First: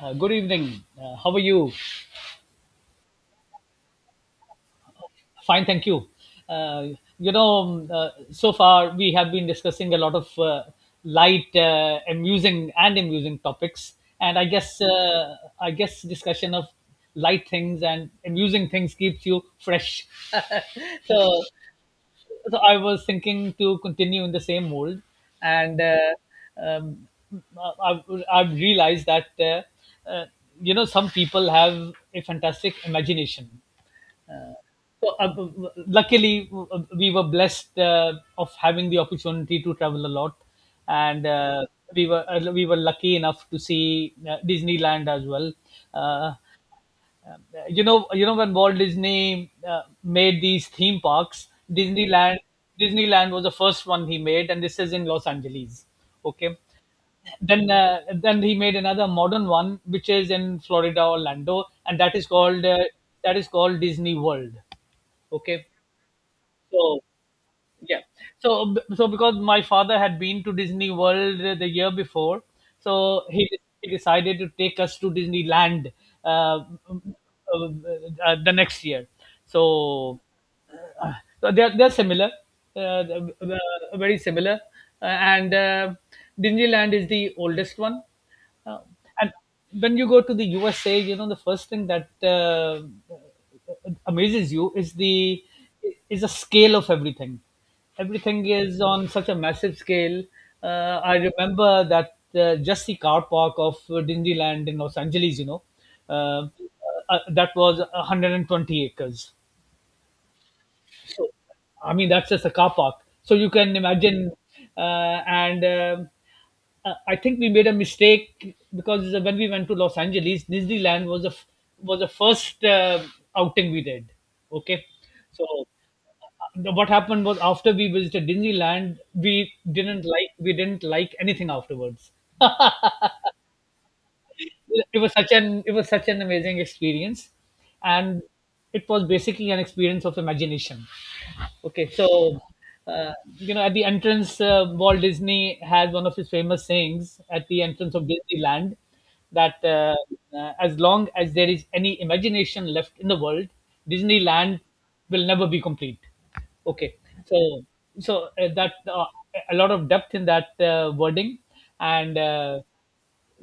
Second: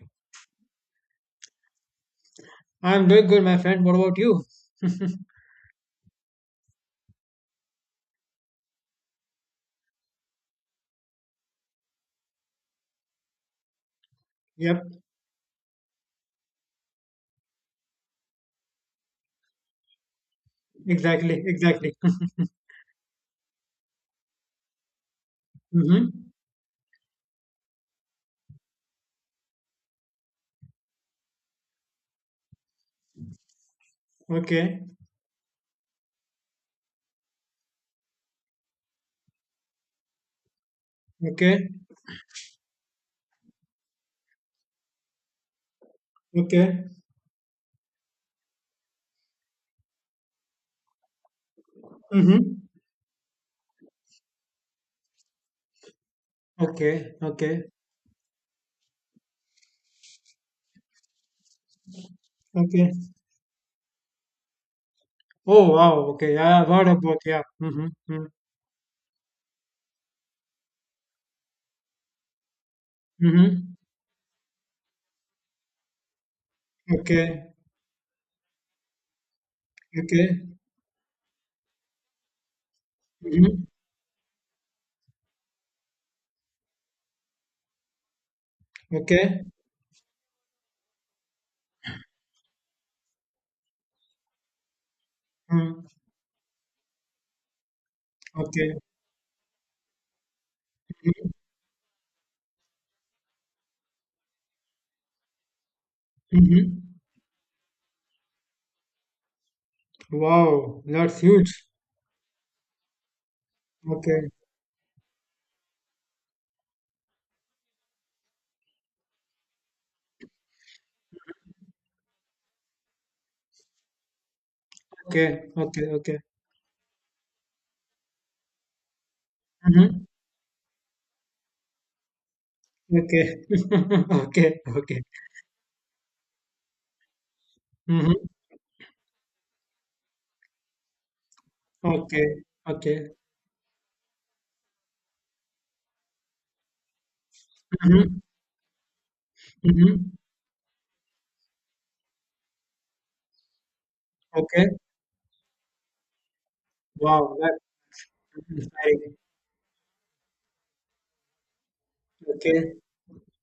Good evening. How are you? I'm doing good, my friend. What about you? Fine, thank you. Uh, so far we have been discussing a lot of light, amusing, and amusing topics, and I guess Yep, discussion of light things and amusing things keeps you fresh. exactly, So, exactly. so I was thinking to continue in the same mold, and Mm-hmm. Um, I've, I've realized that uh, you know some people have a fantastic imagination. Okay, So, luckily, we were blessed of having the opportunity to travel a lot, and okay, we were lucky enough to see Disneyland as well. Uh, okay. you know when Walt Disney made these theme parks, Disneyland Mm-hmm. Disneyland was the first one he made, and this is in Los Angeles. Okay, Okay, okay, then he made another modern one, which is in Florida, Orlando, and that is called okay. Disney World. Okay, Oh, wow. Okay, yeah, I've heard so about, yeah. Mm-hmm. yeah, Mm-hmm. so because my father had been to Disney World the year before, so Mm-hmm. he decided to take us to Disneyland uh, Okay, uh, the next year. So okay. so they're similar, Mm-hmm. Very similar. And Disneyland is the oldest one. Uh, and Okay, when you go to the USA, you know the first thing that amazes you is the mm, is the scale of everything. Everything okay. is on such a massive scale. I remember that just the car park of Disneyland in Los Angeles, you know, uh, Mm-hmm. That was 120 acres. Wow, that's So, huge. I mean, that's just a car park. So you can Okay, imagine. And I think we made a mistake because when we went to Los Angeles, Disneyland was the first outing we did. Okay, so okay, okay, okay. What happened was after we visited Disneyland, Mm-hmm. We didn't like anything afterwards. Okay, okay, okay. It was such an it was such an amazing experience, Mm-hmm. and it was basically an experience of imagination. Okay, Okay, so okay. You know, at the entrance, Walt Disney has one of his famous sayings at the entrance of Mm-hmm. Disneyland, that Mm-hmm. As long as there is any imagination left in the world, Disneyland Okay. will never be complete. Okay, Wow, that's so so that exciting. a lot of depth in that wording, and Okay.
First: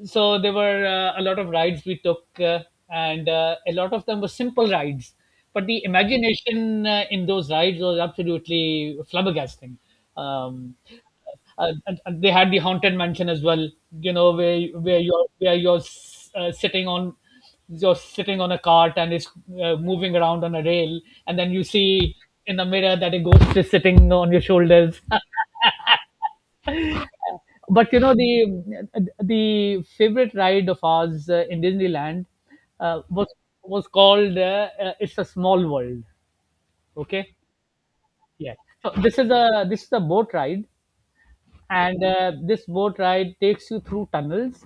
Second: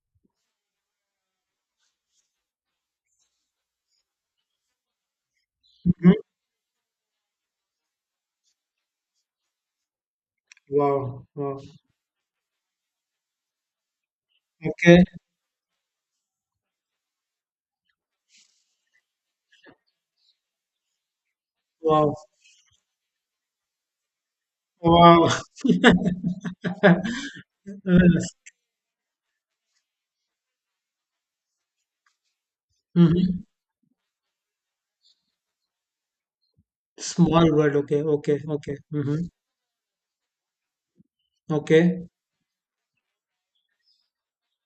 so there were a lot of rides we took, and a lot of them were simple rides but the Hmm. imagination in those rides was absolutely flabbergasting. um, Wow. Wow. uh, and, and they had the haunted mansion as well, you know, where where Okay. you're where you're uh, sitting on you're sitting on a cart and it's moving around on a rail, and then you Wow. see in the mirror that a ghost is sitting on your shoulders. Wow. But you know the favorite ride of ours in Disneyland uh, was Mm-hmm. was called "It's a Small World." Okay, Small world. Okay. Okay. yeah. Okay. So this Mm-hmm. is a boat ride, and Okay. This boat ride takes you through tunnels,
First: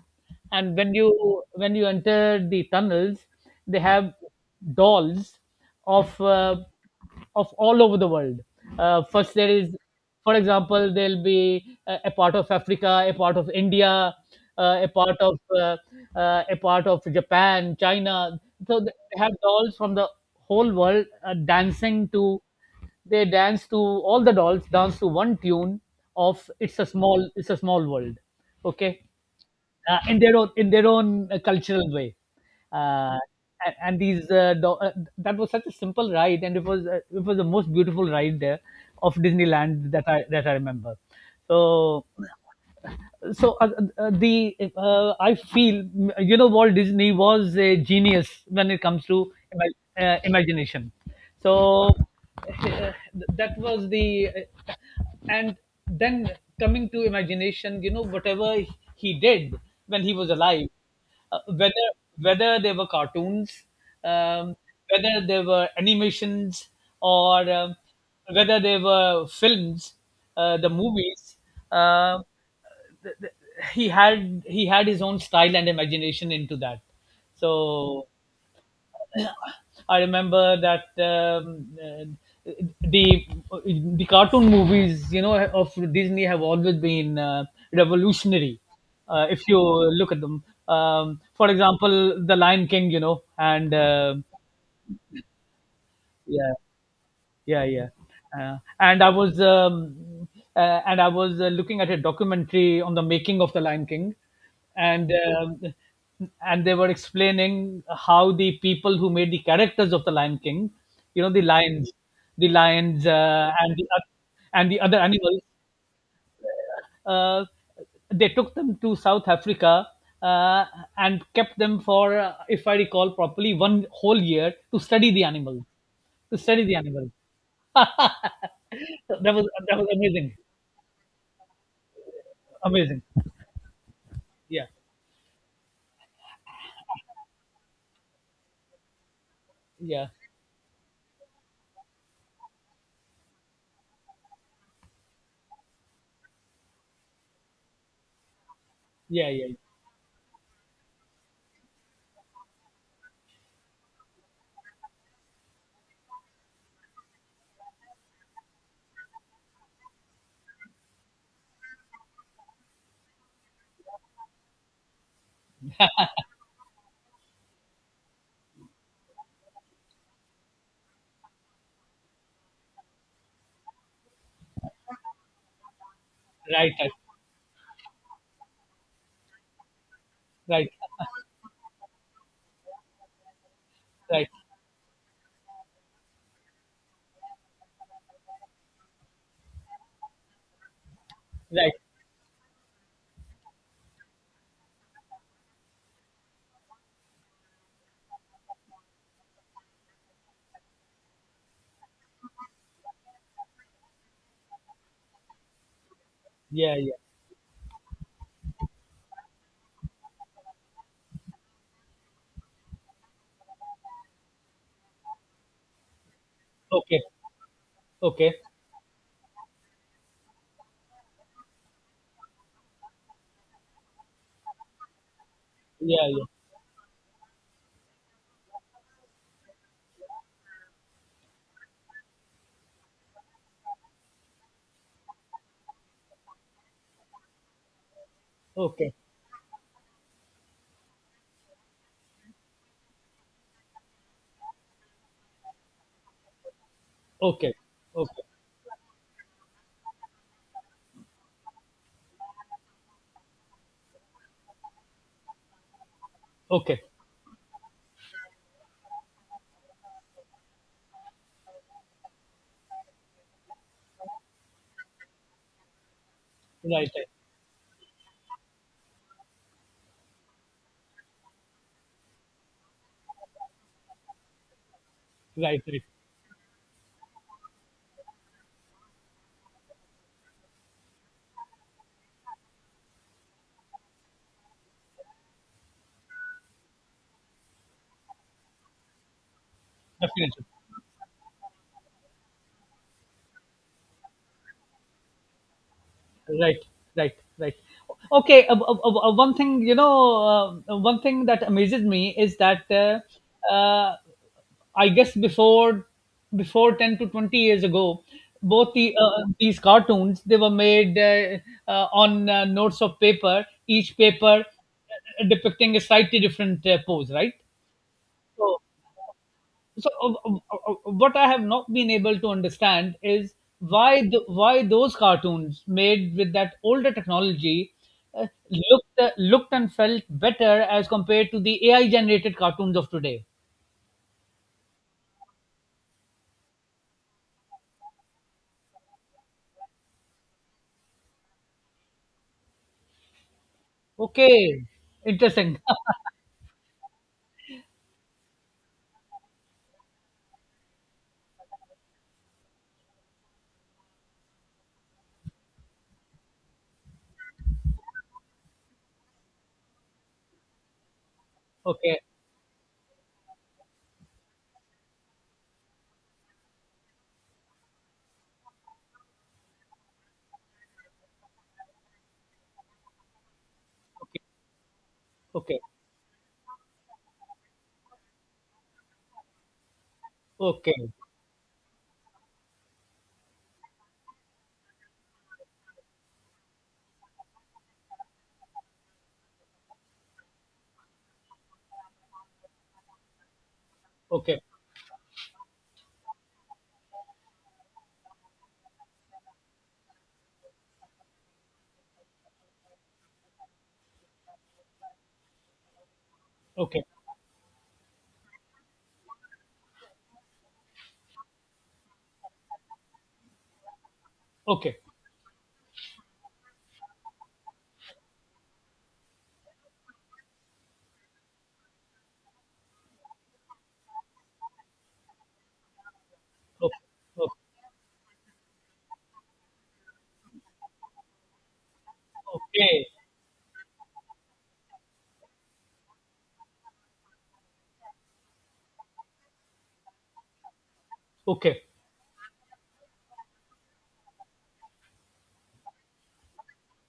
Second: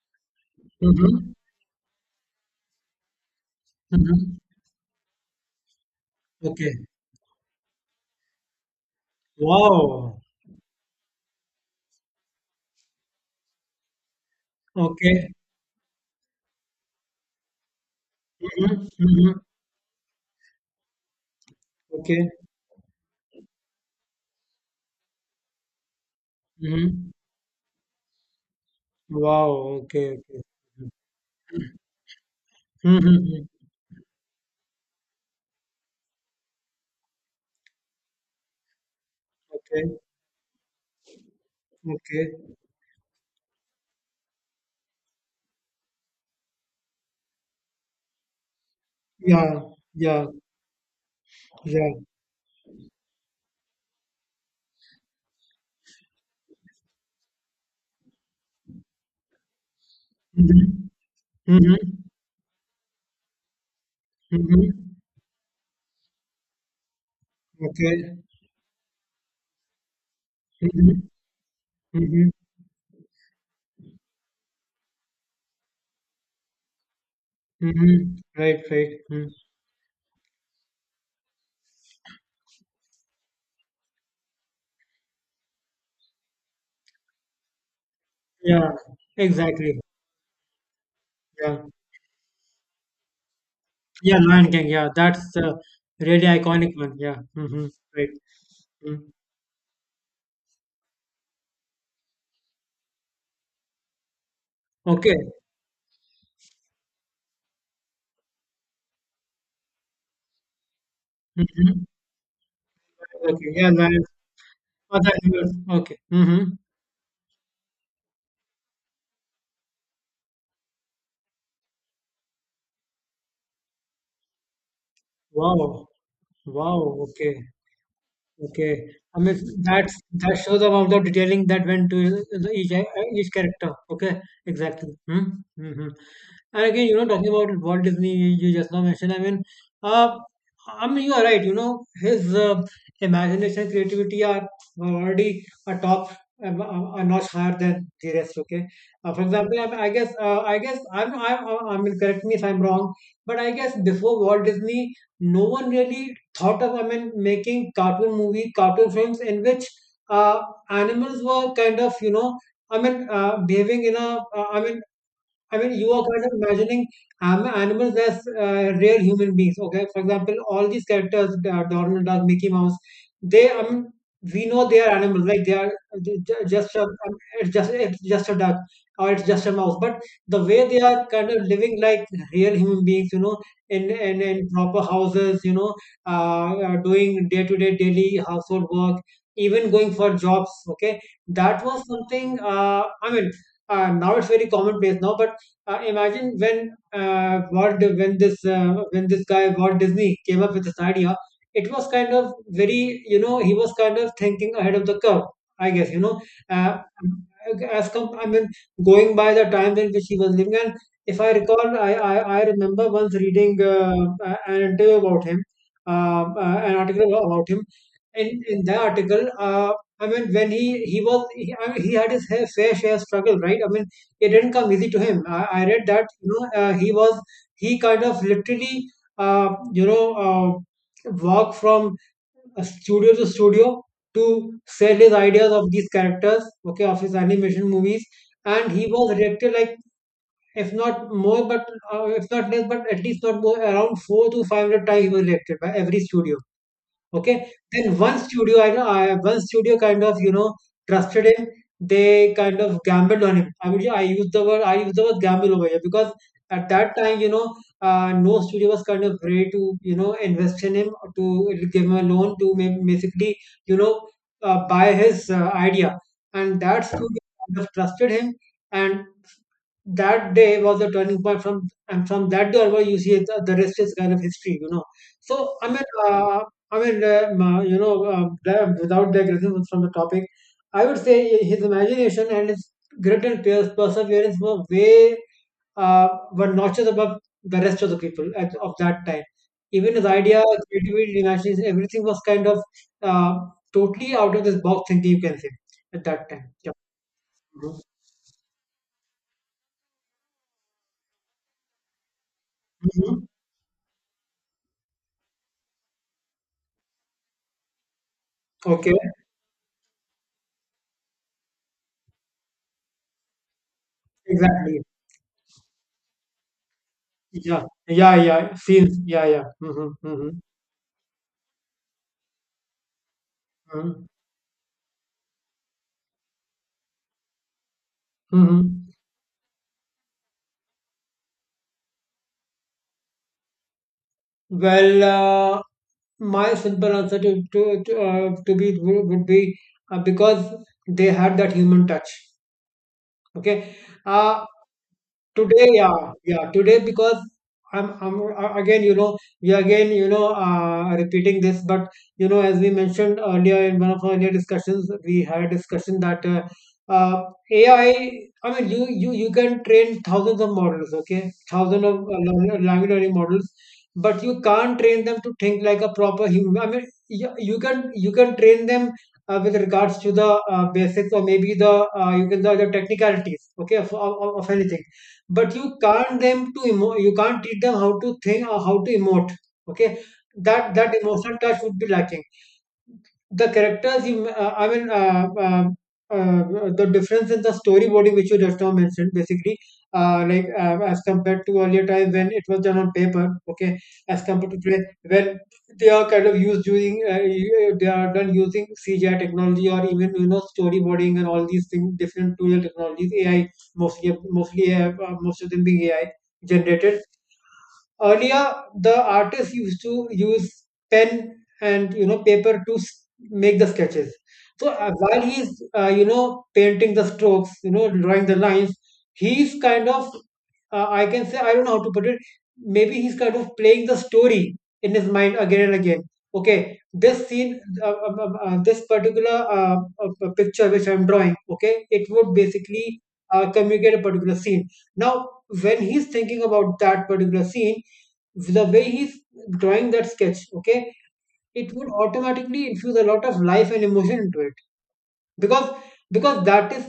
and Mm-hmm. when you enter the tunnels they have Mm-hmm. dolls of uh, Okay. of all over the world. First there is, Wow. for example, there'll be a part of Africa, a part of India, uh, a part Okay. of uh, a part of Japan, China. So Mm-hmm. they have Mm-hmm. dolls from the whole world dancing Okay. to they dance to one tune of Mm-hmm. It's a Small World," okay, Wow. Okay. in their Okay. own cultural way. Uh, Mm-hmm. and, and these uh, do- uh, that was such a simple ride, and it was the most beautiful ride there of Okay. Disneyland that I remember. So Okay. so the I feel, you know, Walt Disney was a genius when it comes to Yeah. Yeah. imagination. So Yeah. uh, that was the uh, and then coming to imagination, you know whatever he did when he was alive, Mm-hmm. Mm-hmm. whether whether they were cartoons, um, Mm-hmm. whether they were animations, or Okay. whether they were films, the Mm-hmm. movies. um Mhm. he had his own style and imagination into that. So Mhm. Right, right. Mm. I remember that um, uh, the the cartoon movies, you know, of Disney have always been revolutionary. Yeah, If you exactly. look at them, for Yeah. example, the Lion King, you know, and Yeah, Lion King. Yeah, that's the really yeah iconic one. Yeah. yeah Mm-hmm. yeah Right. uh, and Mm. i was um, and I was looking at a documentary on the making of the Lion King, and Okay. They were explaining how the people who made the characters of the Lion King, you know the Mm-hmm. lions, the lions uh, Okay. Yeah, and the Lion. oth- and the other Other animals, animals. Okay. Mm-hmm. uh, they took them to South Africa, uh, and kept them for, if I recall properly, one whole year to study the animals, Wow. to study the Wow. animals Okay. That Okay. I was mean, that's amazing, that shows about the detailing that went to each amazing. each character. Okay. Yeah, Exactly. Mm-hmm. Mm-hmm. And again, you know, talking about Walt Disney, you just now mentioned. Yeah, uh, I mean, you are right. You know, his imagination, creativity are already a top, a notch higher than the rest. Okay. For yeah, yeah, yeah. example, I guess, I'm, I mean, correct me if I'm wrong, but I guess before Walt Disney, no one really thought of, I mean, making cartoon movie, cartoon films in which uh, animals were kind of, you know, behaving in a, I mean, you are kind of imagining animals as real human beings. Okay, for example, all these characters, Donald Duck, Mickey Mouse, they we know they are animals, like they are Right, just a, right, it's just a duck or it's just a mouse. But the way right, they are kind of living like real human beings, you know, right, in proper houses, you know, doing day to day daily household work, even going for jobs. Okay, that right. was something. Now it's very commonplace now, but imagine when Walt, when this guy Walt Disney came up with this idea, it was kind of very, you know, he was kind of thinking ahead of the curve. I guess, you know, Yeah, uh, yeah. I mean going by the times in which he was living. And if I recall, I remember once reading a- an interview about him, an Okay, article about him. In okay. in that article, I mean when he was, I mean, he had his ha- fair share struggle, right? I mean it didn't come easy to him. I read that, Yeah, yeah. you know, he was he kind of literally you know, walked from a studio to studio to sell his ideas of these characters, okay, of his animation movies, and he Okay, was rejected like if not more, but if not less, but at least not more around four to five hundred times he was rejected by every studio. Okay. okay, Then one okay, studio, one studio kind of, you know, trusted him. They kind of gambled on him. I mean, yeah, I use the word gamble over here because at okay. that time, you know, no studio was kind of ready to, you know, invest in him, or to give him a loan to ma- basically, you know, buy his idea. And that Right, studio right, kind of trusted him. And that day was the turning point, from that day onward you see the rest is kind of history, you know. so right, i right. mean uh, i mean um, uh, you know, without digressing from the topic, I would say his imagination and his grit and perseverance were way were notches above the rest of the people at, of that time. Even his idea, Definitely. creativity, imagination, everything was kind of uh, totally out of this box thinking, you can say, at that time. Right, Yeah. right, right. Mhm. Okay, one thing, you know, one thing that amazes me is that Mhm. I guess before 10 to 20 years ago, both the Okay, these cartoons they were made on notes of paper, each paper exactly. Depicting a slightly different pose, right? Yeah, yeah, yeah. So, Scenes. Yeah, yeah. so Mm-hmm, uh, mm-hmm, uh, what I have not been able to understand is mm-hmm, why those cartoons made with that older technology mm-hmm. Looked and felt better as compared to the AI generated cartoons of today. Well, my simple answer to be would be because they had that human touch. Okay, uh, Okay, interesting. today, yeah, yeah, today because I'm again, you know, we are again, you know, repeating this, but you know, as we mentioned earlier in one of our earlier discussions, we had a discussion that uh, AI. I mean, you can train thousands of models, okay, thousands of Okay, language learning models, but you can't train them to think like a proper human. I mean, you can train them with regards to the basics or maybe the you can the technicalities, okay, okay, of anything, but okay, you can't them to emo- you can't teach them how to think or how to emote. Okay, that okay, that emotional touch would be lacking. The characters you the difference in the storyboarding which you just now mentioned basically like as compared to earlier time when it was done on paper, okay, as okay, compared to today when they are kind of used using they are done using cgi technology or even, you know, storyboarding and all these things, different tool technologies, ai, mostly most of them being ai okay, generated. Earlier, the artists used to use pen and, you know, paper to make the sketches. So okay, while he's you know, painting the strokes, you know, drawing the lines, he's kind of I can say, I don't know how to put it. Maybe he's kind of playing the story in his mind again and again. Okay, this okay, scene, this particular picture which I'm drawing, okay, it would okay, basically communicate a particular scene. Now, when he's thinking about that particular scene, the way he's drawing that sketch, okay, okay, it would automatically infuse a lot of life and emotion into it, because because that is,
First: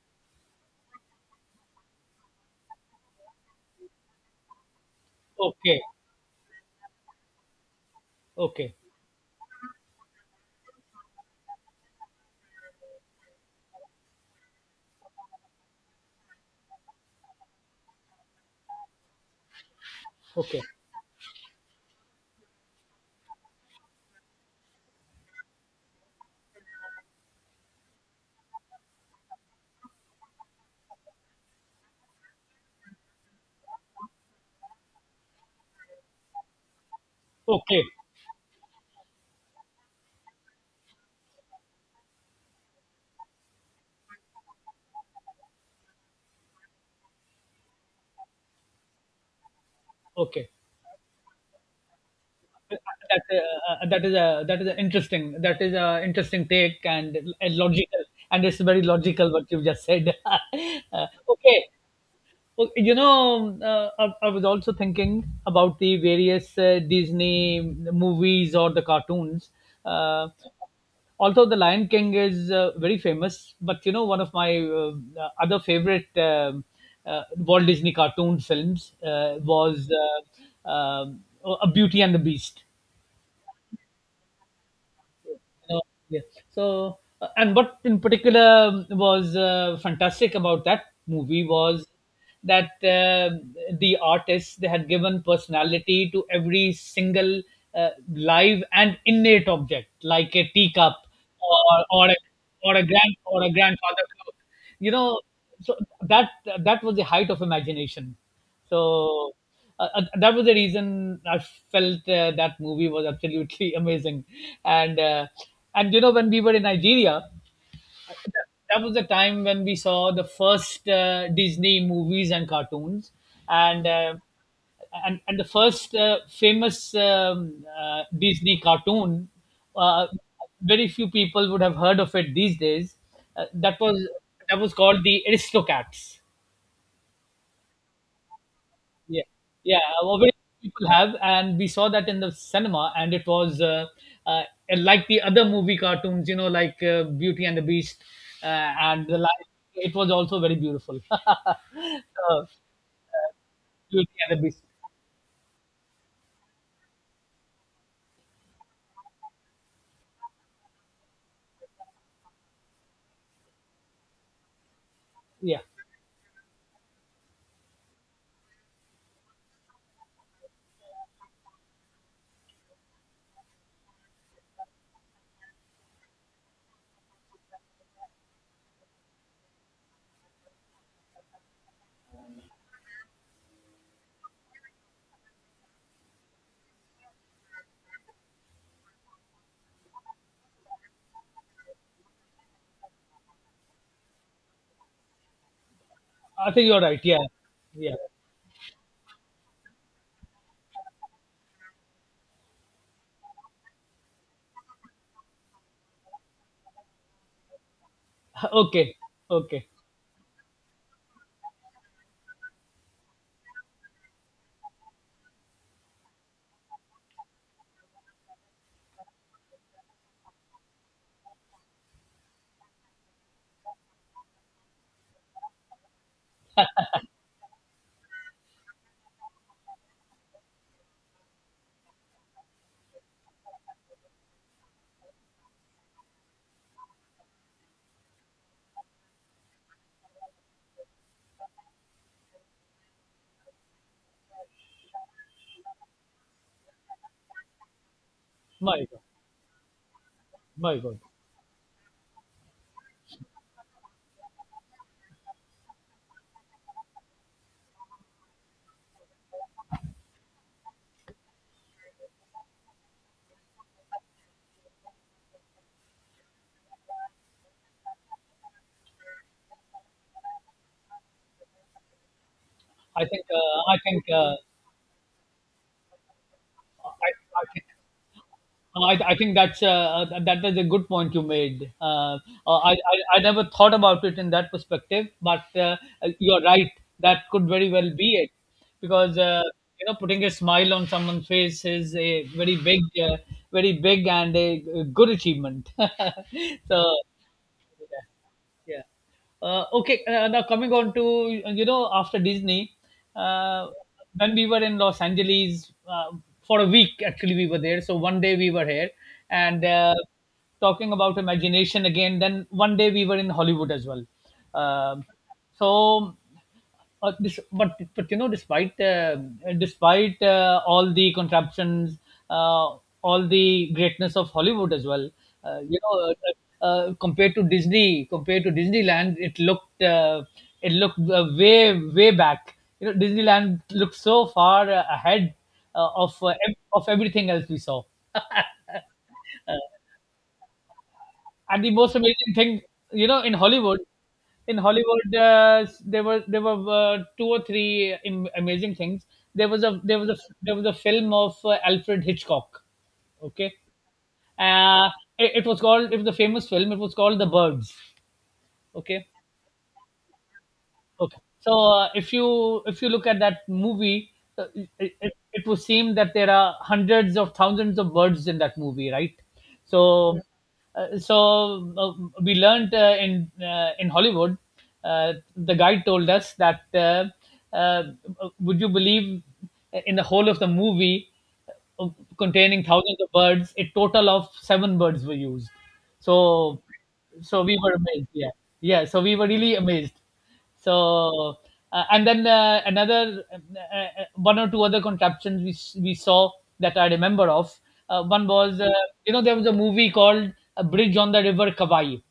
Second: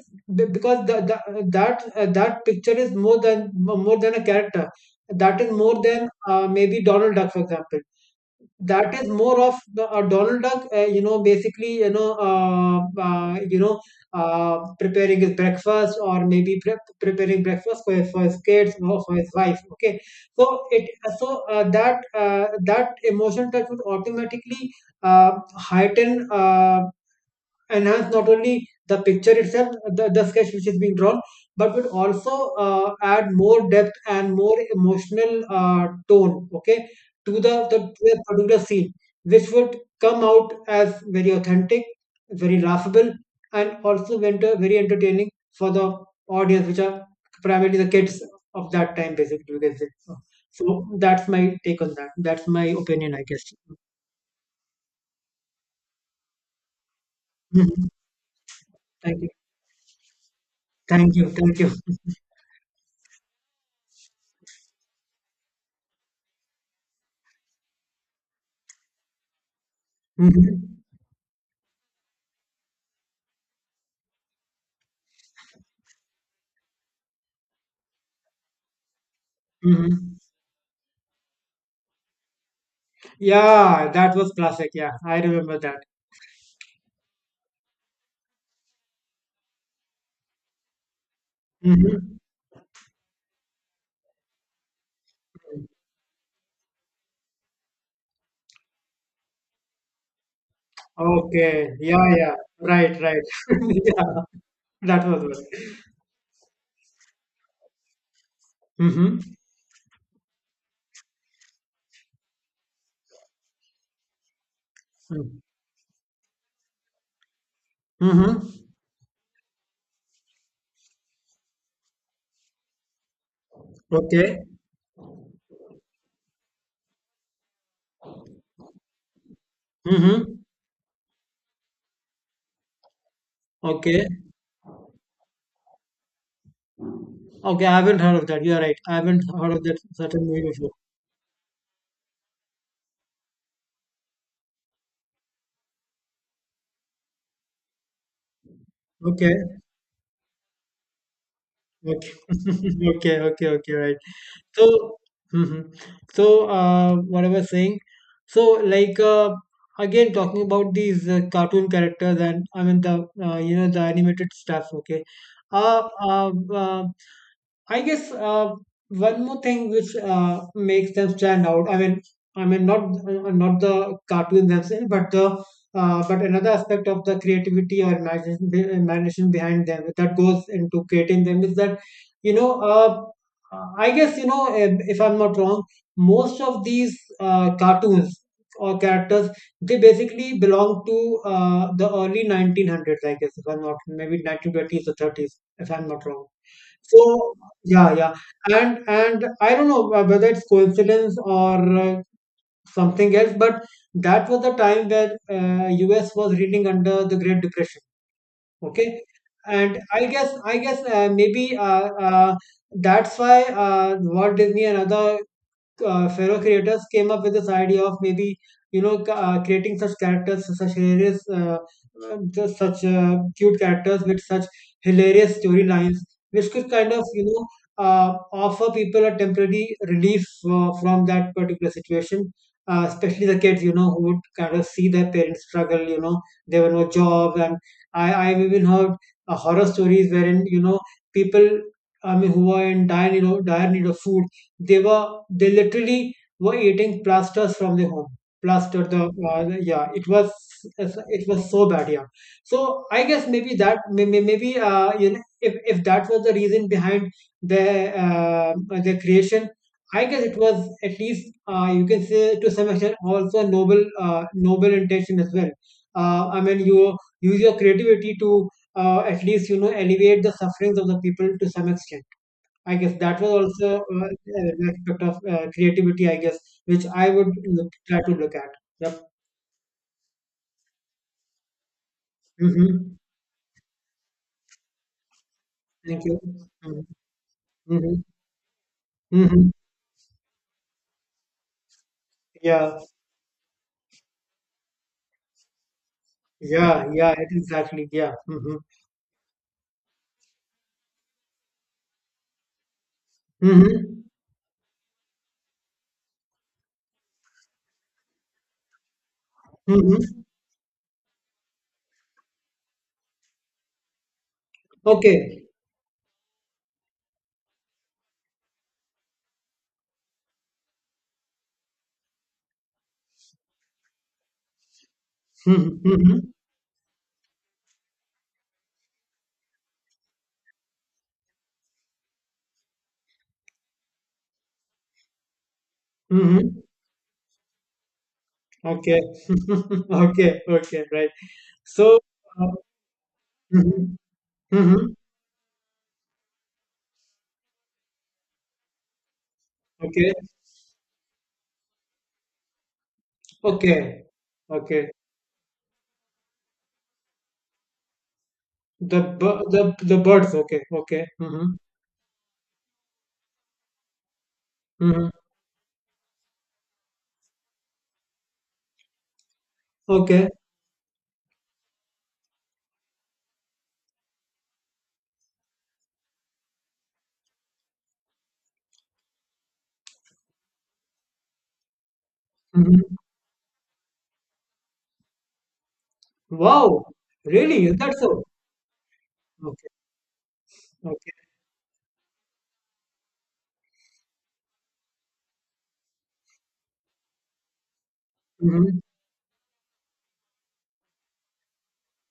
because that that picture is more than, more than a character, that is okay, more than maybe Donald Duck, for example, okay, okay, that is more of the Donald Duck, you know, basically, you know, preparing his breakfast or maybe preparing breakfast for his kids or for his wife. Okay, okay, so it, that that emotion touch would automatically heighten. Enhance not only the picture itself, the sketch which is being drawn, but would also add more depth and more emotional tone, okay, to the, the, okay, to a particular scene, which would come out as very authentic, very laughable, and also very entertaining for the audience, which are primarily the kids of that time, basically, you can say. So okay. so that's my take on that. That's my opinion, that I guess. uh, uh, that is a that is a interesting take, and a Mhm. logical, and it's very Thank you. logical what you've just said. Thank you. Thank Okay, you. well, you know, I was also thinking about the various Disney movies or the cartoons. Uh, Mhm. Although the Lion King is very famous, but you know one of my other favorite Walt Disney cartoon films, was Mhm. A Beauty and the Beast, Yeah, that was classic. Yeah, I remember know, that. yeah. So, and what in particular was fantastic about that movie was Mhm. that the artists they had given personality to every single live and innate object, like a teacup, Okay. or or Yeah, a, yeah. or a Right, grand right. or a grandfather clock, you Yeah, that know. was good. So that that was the height of imagination. Mm-hmm. So that was the reason I felt that movie was absolutely amazing. And you know when we were in Nigeria, Mm-hmm. that was the time when we saw the first Disney movies and cartoons, and Okay. The first famous Disney cartoon. Uh, Mm-hmm. Very few people would have heard of it these days. Uh, that Okay. was that was called the Aristocats. Okay, I haven't heard of that. You're right. I haven't Yeah, heard of that yeah. certain Already movie before. people have, and we saw that in the cinema, and it was uh, like the other movie cartoons, you know, like Beauty and the Beast, and the Lion. Okay. It was also very beautiful. Okay. Okay, okay, okay, right. Beauty and the Beast. So, mhm. So, what I was saying, so like uh, again talking about these cartoon characters, and I mean the you know, the animated stuff. Okay, Yeah, uh, uh, uh, I guess one more thing which makes them stand out. I mean not not the cartoon themselves, but the but another aspect of the creativity or imagination behind them that goes into creating them, is that you know, I guess you know, if I'm not wrong, most of these cartoons or characters, they basically belong to the early 1900s. I guess if I'm not, maybe 1920s or 30s, if I'm not wrong. I think you're right. Yeah, So yeah, yeah. yeah, and I don't know whether it's coincidence or something else, but that was the time where U.S. was reeling under the Great Depression. Okay, Okay, okay. and I guess maybe that's why Walt Disney and other fellow creators came up with this idea of maybe creating such characters, such hilarious, just such cute characters with such hilarious storylines which could kind of offer people a temporary relief from that particular situation, especially the kids, who would kind of see their parents struggle. There were no jobs, and I've even heard horror stories, wherein, people, I mean, who are in dire need of food. They literally were eating plasters from their home. Plaster My God, the Yeah, it was, my God. So bad. Yeah, so I guess maybe that may- maybe you know, if that was the reason behind their, creation, I guess it was, at least, you can say, to some extent, also a noble intention as well. I mean, you use your creativity to, at least, alleviate the sufferings of the people to some extent. I guess I that think was I also think an aspect of creativity, I guess, which I, I would I think look, try to look at. Yep. I think that's that is a good point you made. I, Mm-hmm. I I never thought about it in that perspective, but Thank you. you're right. Mm-hmm. That could very well Mm-hmm. be it, because Mm-hmm. you know putting a smile on someone's face is a very Yeah. big, very big and a good achievement. So Yeah. Yeah. It exactly. Yeah. Mm-hmm. yeah, yeah. Okay, now coming on to, you know, after Disney, uh, Mm-hmm. when we were in Los Angeles for a week, actually we were there. So one day we were here, and Mm-hmm. talking about imagination again, then one day we were in Hollywood as well. Um Okay. so but you know, despite despite all the contraptions, uh, all the greatness of Hollywood as well, uh, you Mm-hmm. know, Mm-hmm. Compared to Disney, compared to Disneyland, it looked way way back. You know, Disneyland looked so far ahead Mm-hmm. Of everything else we saw. Okay. Okay. Okay. Right. And the most So. amazing Uh, thing, you know, mm-hmm. in Mm-hmm. Hollywood, there were two or three amazing things. There was a Okay. Film of Alfred Hitchcock. Okay, Okay. uh, Okay. It was called, it was a famous film. It was called The Birds. The Okay, bu- the birds. Okay. Okay. okay. Mm-hmm. So if you look at that movie, Mm-hmm. It would seem that there are hundreds of thousands of birds in that movie, right? So Okay. We learned in Hollywood, the guide told us that uh, would you believe in the whole of the movie, uh, containing Mm-hmm. thousands of birds, a total of seven birds were used. So Wow, so we really? were Is that amazed. so? Yeah, yeah. So we were really Okay, amazed. okay. So, and then another one or two other contraptions we saw that I remember of. One was Mm-hmm. you know, there was a movie called A Bridge on the River Kawaii.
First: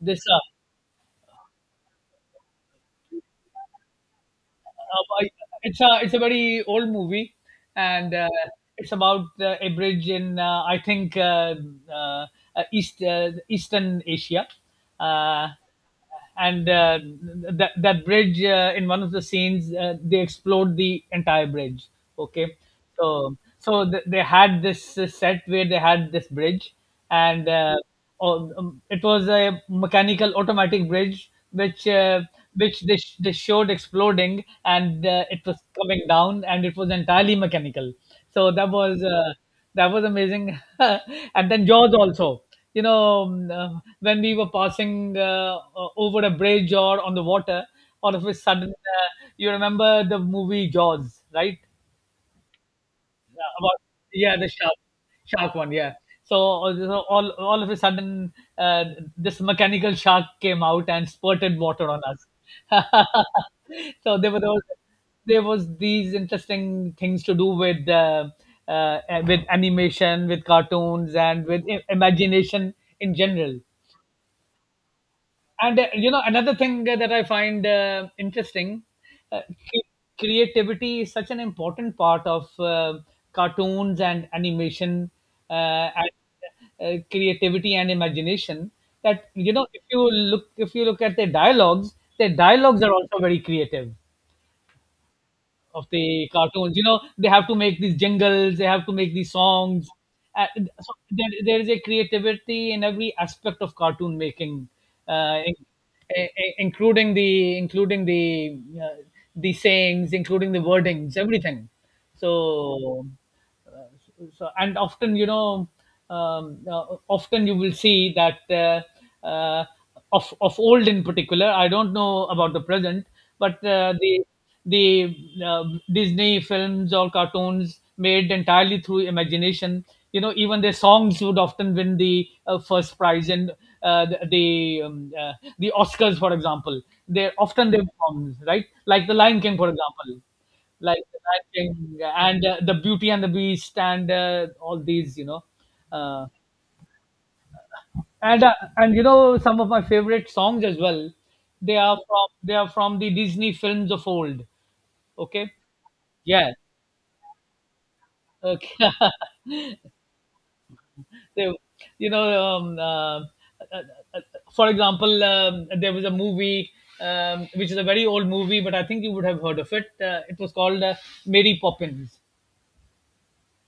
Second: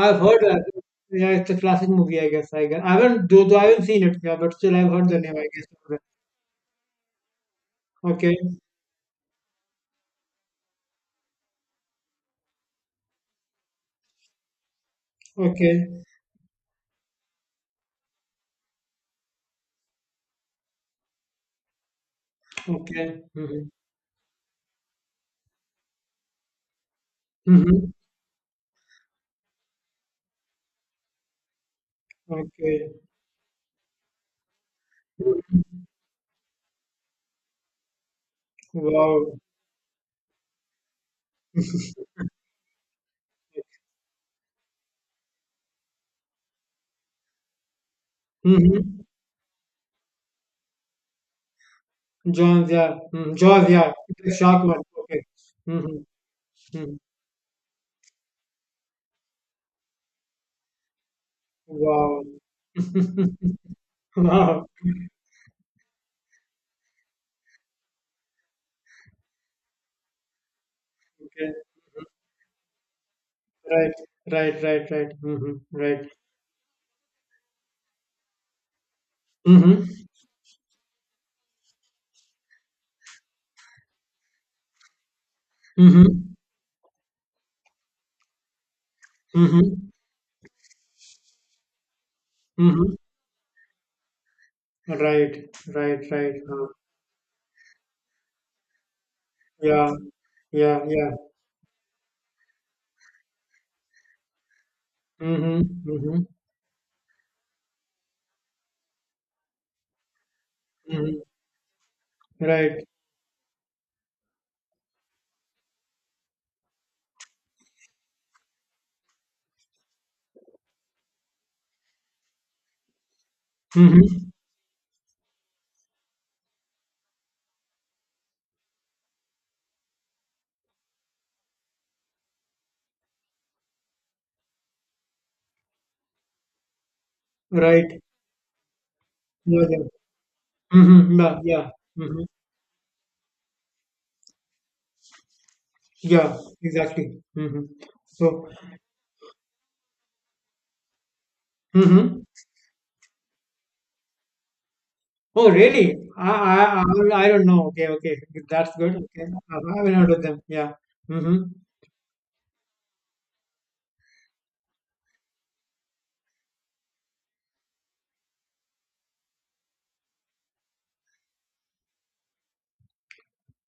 This heard uh, that. Yeah, it's a classic movie, I guess. I guess I haven't, though I haven't seen it, yeah, but still I've heard the Uh, I- name, I it's guess. a it's a very old movie, and Okay, it's about a bridge in I think uh, East, Eastern Asia, uh, okay, okay. and that that bridge, in one of the scenes they explode the entire bridge. Okay, Okay. so Mm-hmm. so th- they had this set where they had this bridge, and Mm-hmm. oh, it was a mechanical automatic bridge which Okay. They showed exploding, and it was Mhm. coming down and it was entirely mechanical. So Wow. that was amazing. And then Jaws also, you know, when we were passing over a bridge or on the water, all of a sudden, Mm-hmm. You remember the movie Jaws, right? Jaws, yeah. Mm-hmm. Yeah, Jaws, about, yeah. The yeah, the shark shark, one. Okay. shark one. Yeah. Mm-hmm. So, Mm-hmm. so all of a sudden, this mechanical shark came out and spurted water on Wow. us. So there were those, Wow. there was these interesting things to do uh, with animation, with cartoons, Okay. and with Mm-hmm. imagination in general. Right, right, right, right. Mm-hmm. And Right. you know, another thing that I find interesting, uh, Mm-hmm. cre- creativity is such an important part of cartoons and animation, and Mm-hmm. Creativity and imagination. That, you know, Mhm. If you look at their dialogues, their dialogues are Mhm. also very creative, Right. of Right. the Right. Cartoons. You know, they have to make these jingles, they have to make these songs. Yeah. Yeah. So Yeah. There is a creativity in every aspect of cartoon making, uh, in, Mhm. Mhm. i- including the sayings, including the wordings, Mhm. everything. Right. So so, and often, you know, often you will see that of old in particular, I don't know about the present, but the Mhm. the uh, Disney films or cartoons, made entirely through imagination, you know, even their songs would often win the first prize and the the the oscars, for example. They often, their Right. songs, right, like The Lion King, Yeah. for Yeah. example, like Mhm. The Yeah. Yeah. Lion King Mhm. and the Beauty and the Beast and all these, you know, uh, Yeah. Exactly. Mhm. So. And you know, some of my favorite songs as well. They are Mhm. from, they are from the Disney films of old. Oh, Okay, really? I, yeah, I I I don't know. Okay. Okay. That's okay. good. Okay. I haven't heard of them. Yeah. They, Mhm. you know, uh, uh, for example, there was a movie. Which is a very old movie, but I think you would have heard of it. It was called Mary Poppins.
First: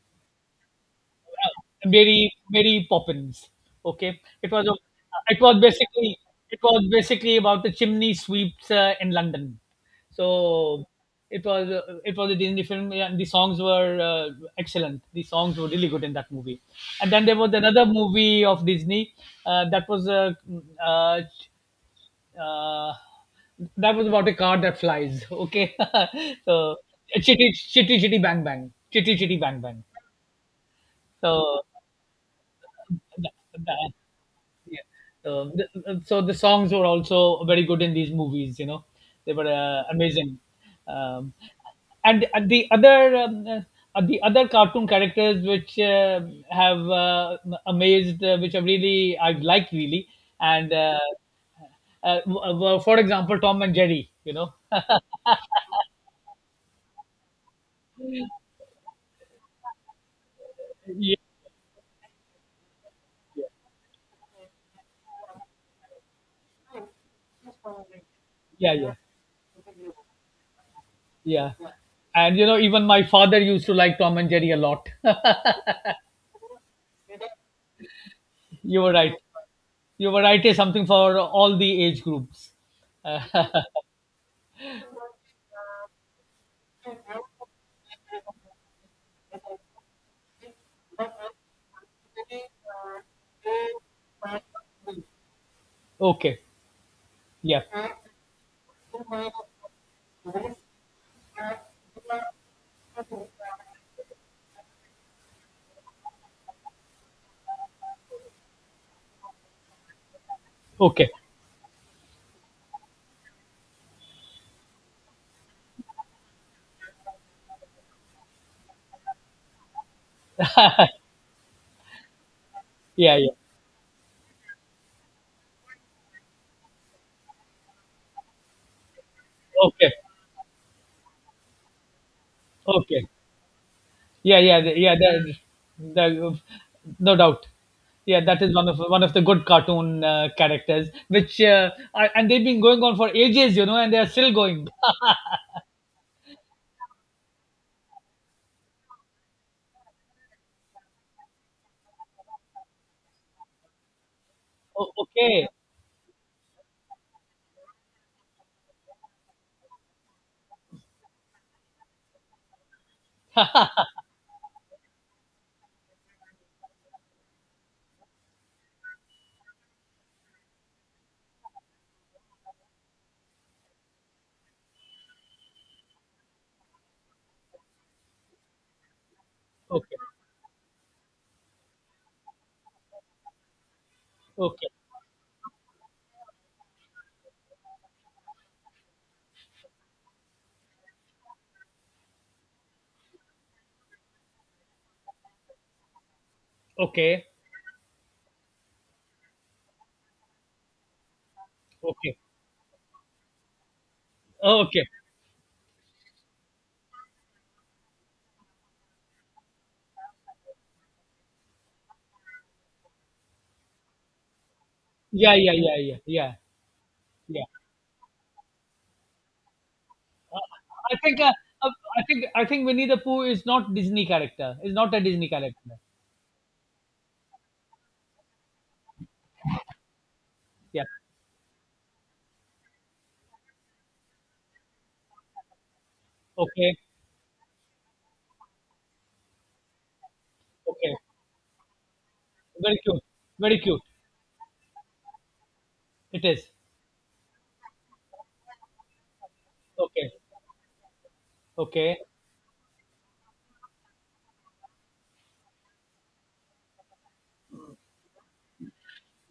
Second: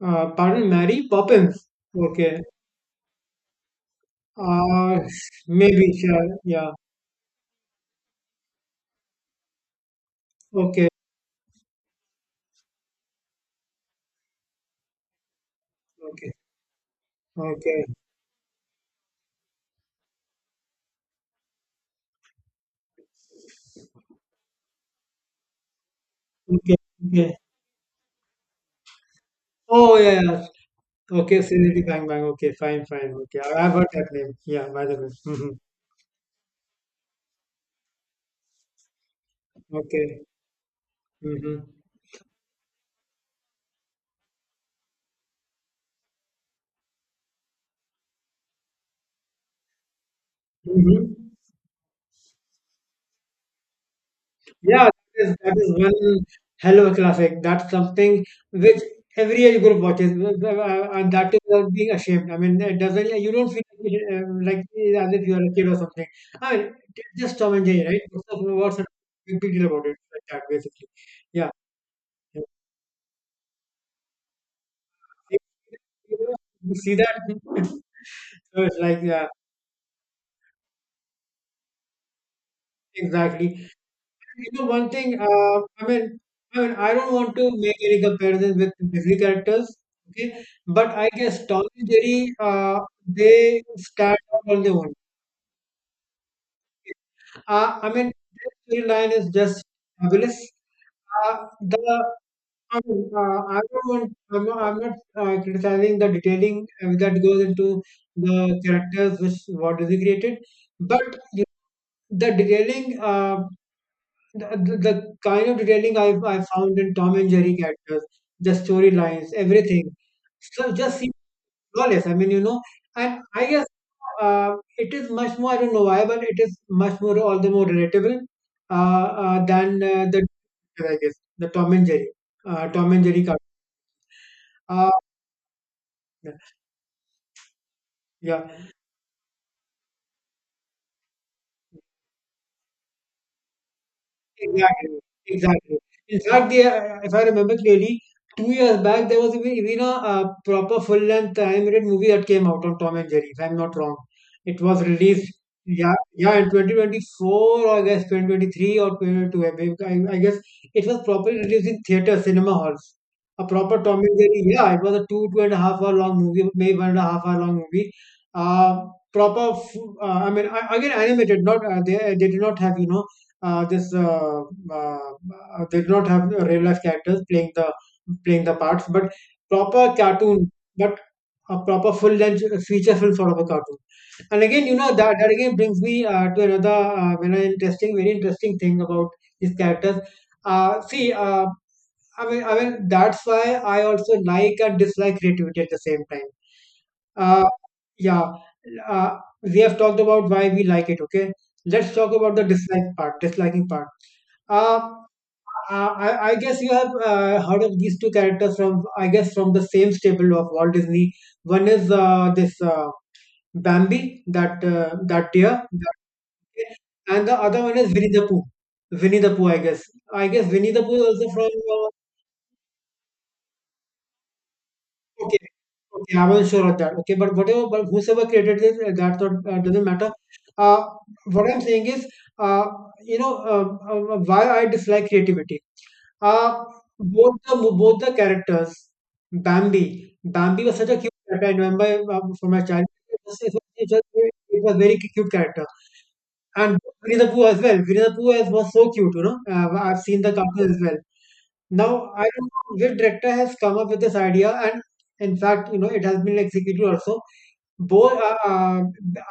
Pardon, Mary Poppins. Mary Okay. Mary Poppins. Okay, Uh, it was Maybe. basically, Sure. it Yeah. was basically about the chimney sweeps in London. So Okay. It was a Disney film, and the songs were excellent. The songs were really good in that Okay. movie. And then there was Okay. another movie of Disney uh, that was uh, uh, uh, that was about a car that flies. Okay. Okay, So okay. Chitty Chitty Chitty Bang Bang, Chitty Chitty Bang Bang. Oh yeah, yeah. Okay, So Srinidhi Bang Bang. Okay, fine, fine. Okay, I've heard that- that name. Yeah, by the way. yeah. Hmm. So the songs were also very good in these movies. You know, they were Okay. amazing. Um, Hmm. and the other cartoon characters which have amazed, which have really I've liked really, and Hmm. Were, for example, Tom and Jerry. You know, Yeah, that is, one hell of a classic. That's something which every age group watches, and yeah, that is without being ashamed. I mean, it doesn't. You don't feel like, like as if you are a kid or something. I mean, it's just Tom and Jerry, right? What's the- yeah, what's the yeah, big big deal about it? Like that, basically. Yeah. Yeah. yeah. And you know, even my father used to like Tom and Jerry a lot. You see that? So it's You were like, right. yeah, You variety something for all the age groups. exactly. You know, one thing, I mean, I mean, I don't want to make any comparisons with Disney characters, okay? But I guess Tom and Jerry, they stand out on their own. Okay. Yeah. I mean, their storyline is just fabulous. The I mean, I don't want, I'm not criticizing the detailing that goes into the characters which what is created, but Okay. the detailing, the kind of detailing I found in Tom and Jerry characters, the storylines, everything. So just seems flawless. I mean, Yeah, and yeah. I guess it is much more, I don't know why, but it is much more, all the more relatable, than, Okay. The, I guess, the Tom and Okay. Jerry cartoon. Yeah, yeah, Uh, yeah. The, no doubt. Yeah, that yeah. is one of, one of the good cartoon characters, which are, and they've been going on for ages, you know, and they are still going. Exactly, exactly. In fact, if I remember clearly, 2 years back there was even a, proper full-length animated movie that came out on Tom and Jerry. If I'm not wrong, it was released. Okay, Yeah, yeah, in 2024 or I guess 2023 or 2022. I mean, I guess it was properly released in theater cinema halls. A proper Tom and Jerry. Yeah, it was a 2.5 hour long movie, maybe 1.5 hour long movie. Uh, Proper. I mean, again animated. Not, they did not have, you know this uh, they do not have real life characters playing the parts, but proper okay, cartoon, but a proper full length feature film sort of a cartoon. And again, okay, that again brings me to another interesting, very interesting thing about these characters. See, I mean, that's why I also like and dislike creativity at the same time. okay, Uh, yeah, uh, we have talked about why we like it. Okay, let's talk okay, about the dislike part, disliking part. uh, okay. uh, I, I guess you have heard of these two characters from, I guess, from the same stable of Walt Disney. One is, this Bambi, that Yeah, yeah, deer, yeah, yeah, yeah, deer, and the yeah. other one is Winnie the Pooh. Winnie the Pooh, I guess. I guess Winnie the Pooh I is think also uh, from. uh, Uh, I think, I think Winnie the Pooh is not Disney character. Is not a Disney okay, character. okay, I wasn't sure of that. Okay, but whatever, but whosoever created this, that's not, doesn't matter. Uh, Yeah. what I'm saying is, uh, why I dislike creativity. Uh, Okay. Both the characters, Bambi. Bambi was such Okay. a cute character. I remember, from my Very childhood, cute. Very cute. it was very cute character. It is. And Winnie the Pooh as well. Winnie the Pooh as was so cute. I've Okay. seen the cartoon as well. Now Okay. I don't know which director has come up with this idea, and in fact, it has been executed also. Both, uh, uh,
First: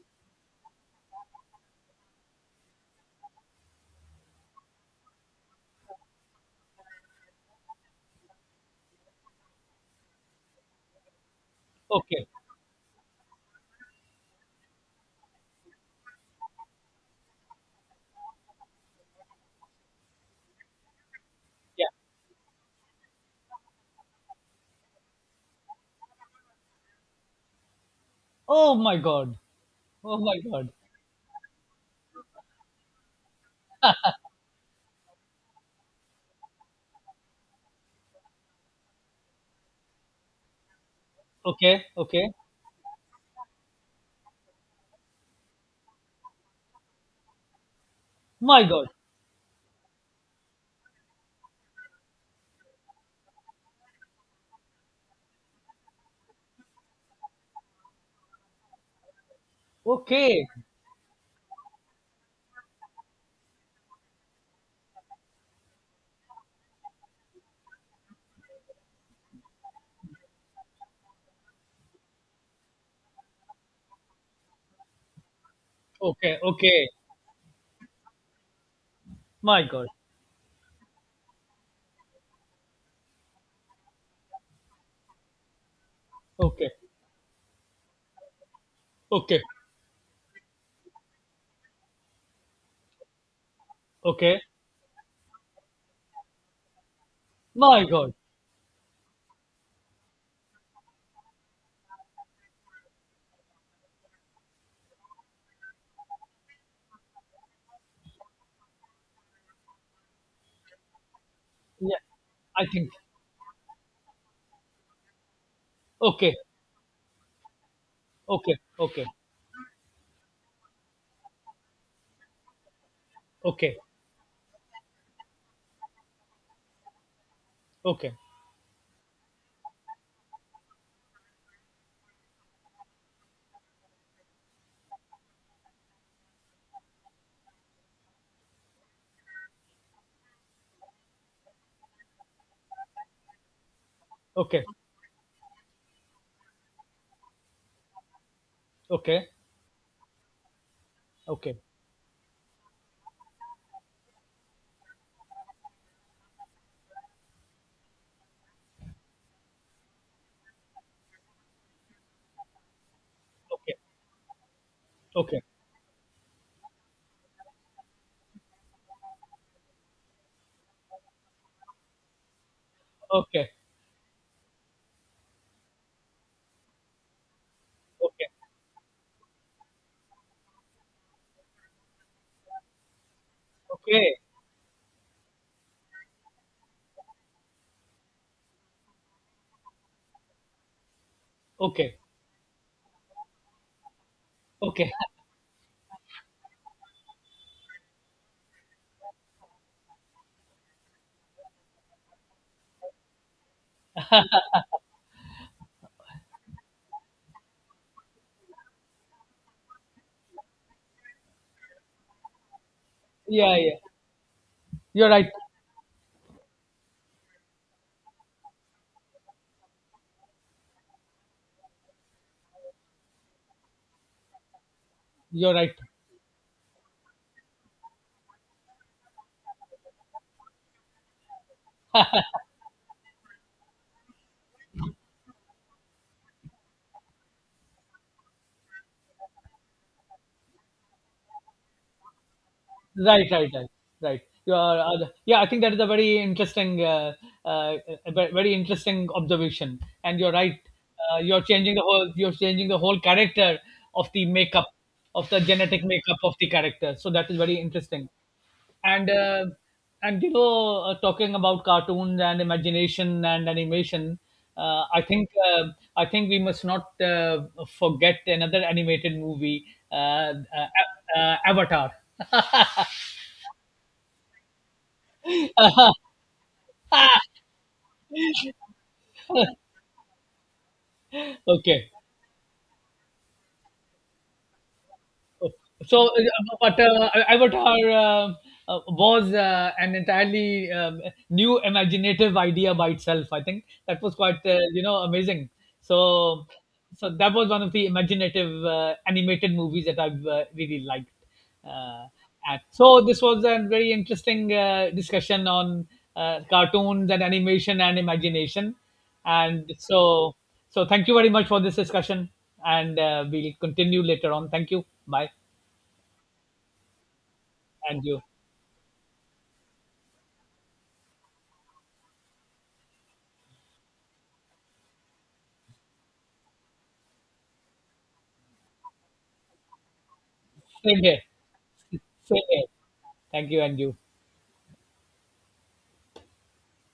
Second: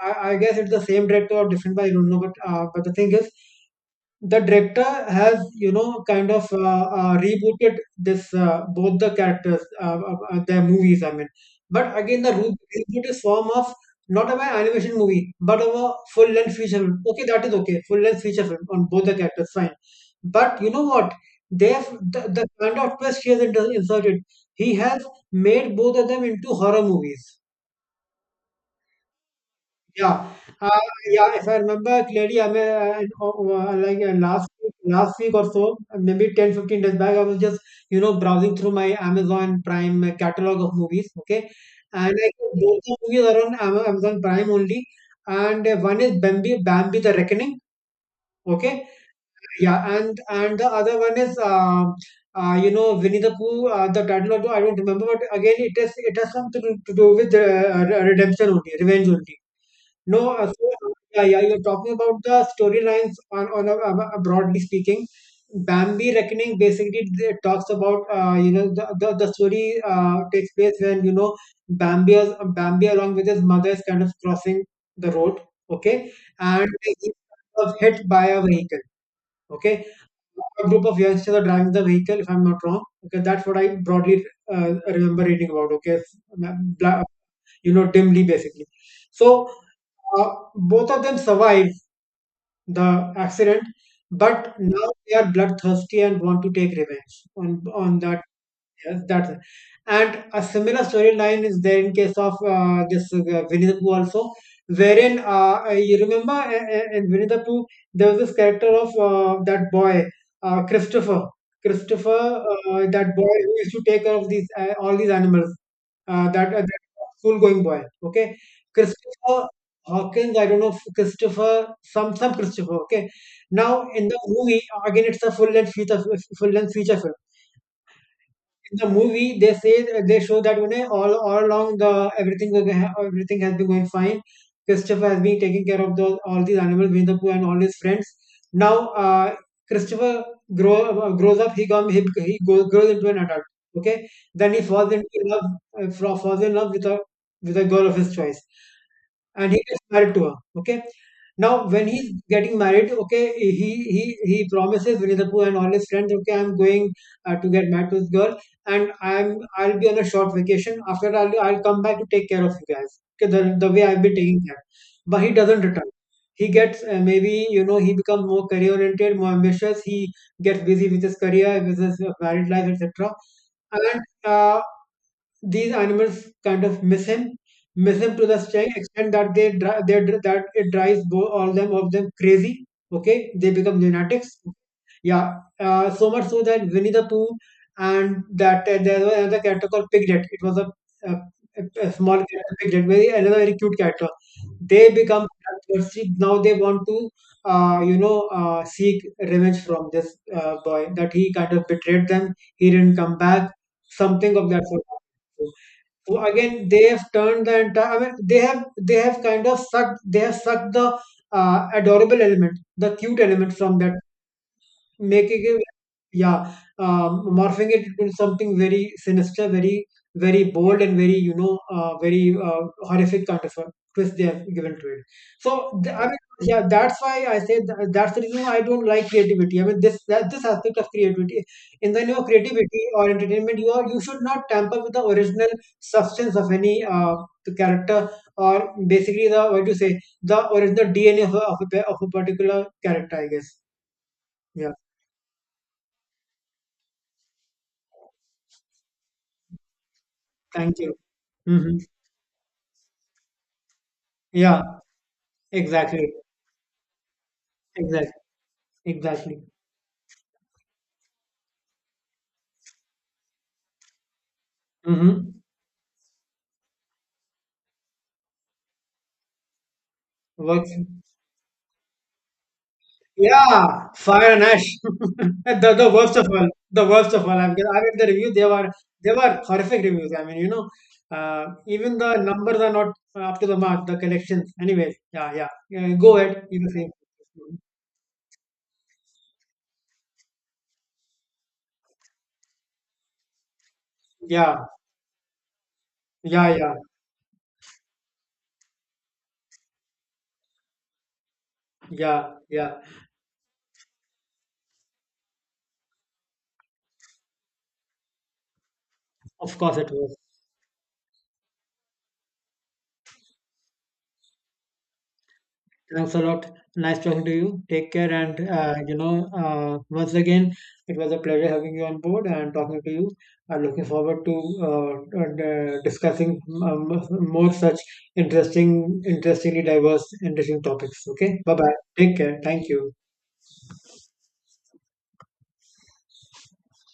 I, I guess it's the same director or different, but I don't know. But the thing is, the director has, kind of, rebooted this both the characters, their movies, I mean. But again, Okay. the root reboot is form of, not of an animation movie, but of a full length feature film, okay, that is, okay, full length feature film on both the characters, fine. But you know what they Yeah. have, the kind of twist he has inserted. He has made both of them into horror movies. Oh my god. Oh Yeah. my god. Uh, yeah, if I remember clearly, I mean, like, last week or so, maybe 10 to 15 days back, I was just, browsing through my Amazon Prime catalog of movies, okay? Okay. And I think Okay. both the movies are on Amazon Prime only. And, one is Bambi the Reckoning, My okay? god. Yeah, and the other one is, Winnie the Pooh, the title, of, I don't remember, but again, it has something to do with, redemption only, revenge only. No, Okay. so, yeah, yeah, you're talking about the storylines broadly speaking. Bambi Reckoning basically talks about, the story, takes place when, Bambi along with his mother is kind of crossing the road, okay, Okay. and Okay. he was hit by a vehicle, My okay. god. A group of youngsters are driving the vehicle, if I'm not wrong. Okay, that's what I broadly, remember reading about. Okay. It's, uh, Okay. bla- dimly, basically. Okay. So, uh, both of them survive the accident, Okay. but now they are bloodthirsty and want to take revenge on My on god. that. Yes, that's it. And a similar storyline is there in case of, this Winnie the Pooh also, wherein, you remember, in Winnie the Pooh there was this character of, that boy, Christopher. Yeah. Christopher, I think. that boy who used to take care of these all these animals, Okay. That school-going boy. Okay, Okay. Okay. Christopher Hawkins. I don't know if Christopher, some Christopher. Okay, Okay. now in the movie again, it's a full-length feature film. Okay. In the movie, they show that, all along the everything everything has been going fine. Christopher has been taking care of those all these animals, Winnie the Pooh and all his friends. Now, uh, Christopher, grow, grows up. He come he, goes, grows into an adult. Okay, then he Okay. Falls in love with a, girl of his choice, Okay. and he gets married to her. Okay. Okay. Now, when he's getting married, okay, he he promises Winnie the Pooh and all his friends, okay, I'm going, to get married to this girl, and I'll be on a short vacation. After that, I'll come back to take care of you guys. Okay, the Okay. way I've been taking care. But he Okay. doesn't return. He gets, maybe you know he becomes more career oriented, more ambitious. He gets busy with his career, with his, married life, etc. Okay. And, uh, these animals kind of miss him to Okay. the extent that, it drives, all them of them crazy. Okay, they become Okay. lunatics. Yeah, so much so that Winnie the Pooh, and that, there was another character called Piglet. It was a, a Okay. small character, Piglet, very another very cute character. They Okay. become bloodthirsty. Now they want to, seek revenge from this, boy, that he kind of betrayed them. He didn't come back. Something of that sort. So again, they have turned the entire. I mean, they have kind of sucked. They have sucked the, adorable element, the cute Yeah. element Yeah. from that, You're right. making it. Yeah, morphing it into something very sinister, very very bold, and very, very, horrific kind of a twist they have given to it. You're right. So, I mean, yeah, that's why I say, that's the reason why I don't like creativity. I mean, this that this aspect of creativity. In the name of creativity or entertainment, you should not tamper with the original substance of any, the character, or basically the, what do you say, the original DNA of a particular character, I Right. Right. guess. Right. Right. You Yeah. are, yeah, I think that is a very interesting, uh, a very interesting observation, and you're right. Thank you. You're changing Hmm. the whole, you're changing the whole character of the Yeah, makeup, of the genetic exactly. makeup of the character. So that is very interesting. Exactly. And Exactly. And you know, talking about cartoons and imagination and animation, uh, i think Mm-hmm. uh, I think we must not forget another animated movie, uh, uh, Works. Avatar. Yeah, fire and ash. The worst of all. The worst of all. I mean, the review, they were horrific reviews. I mean, Okay. even the numbers are not up to the mark, the collections. Anyways, yeah, yeah. Yeah, So, go ahead. You can but say. Mm-hmm. Avatar was an entirely new imaginative idea by itself. I think that was quite Yeah, you know, amazing. So, yeah, yeah, so that was one of the imaginative animated movies that I've really liked. Uh, yeah, at. yeah. So this was a very interesting discussion on cartoons and animation and imagination. Of And course it was. so, so thank you very much for this discussion, and we'll continue later on. Thank you. Bye. Thanks a lot. Nice talking to you. Take And care, you. and, once again, it was a pleasure having you on board and talking to you. I'm looking forward to, and, discussing, more such interesting, interestingly diverse, interesting Same topics. here. Okay, bye bye. Take care. Same here. Thank you. Thank you, and you.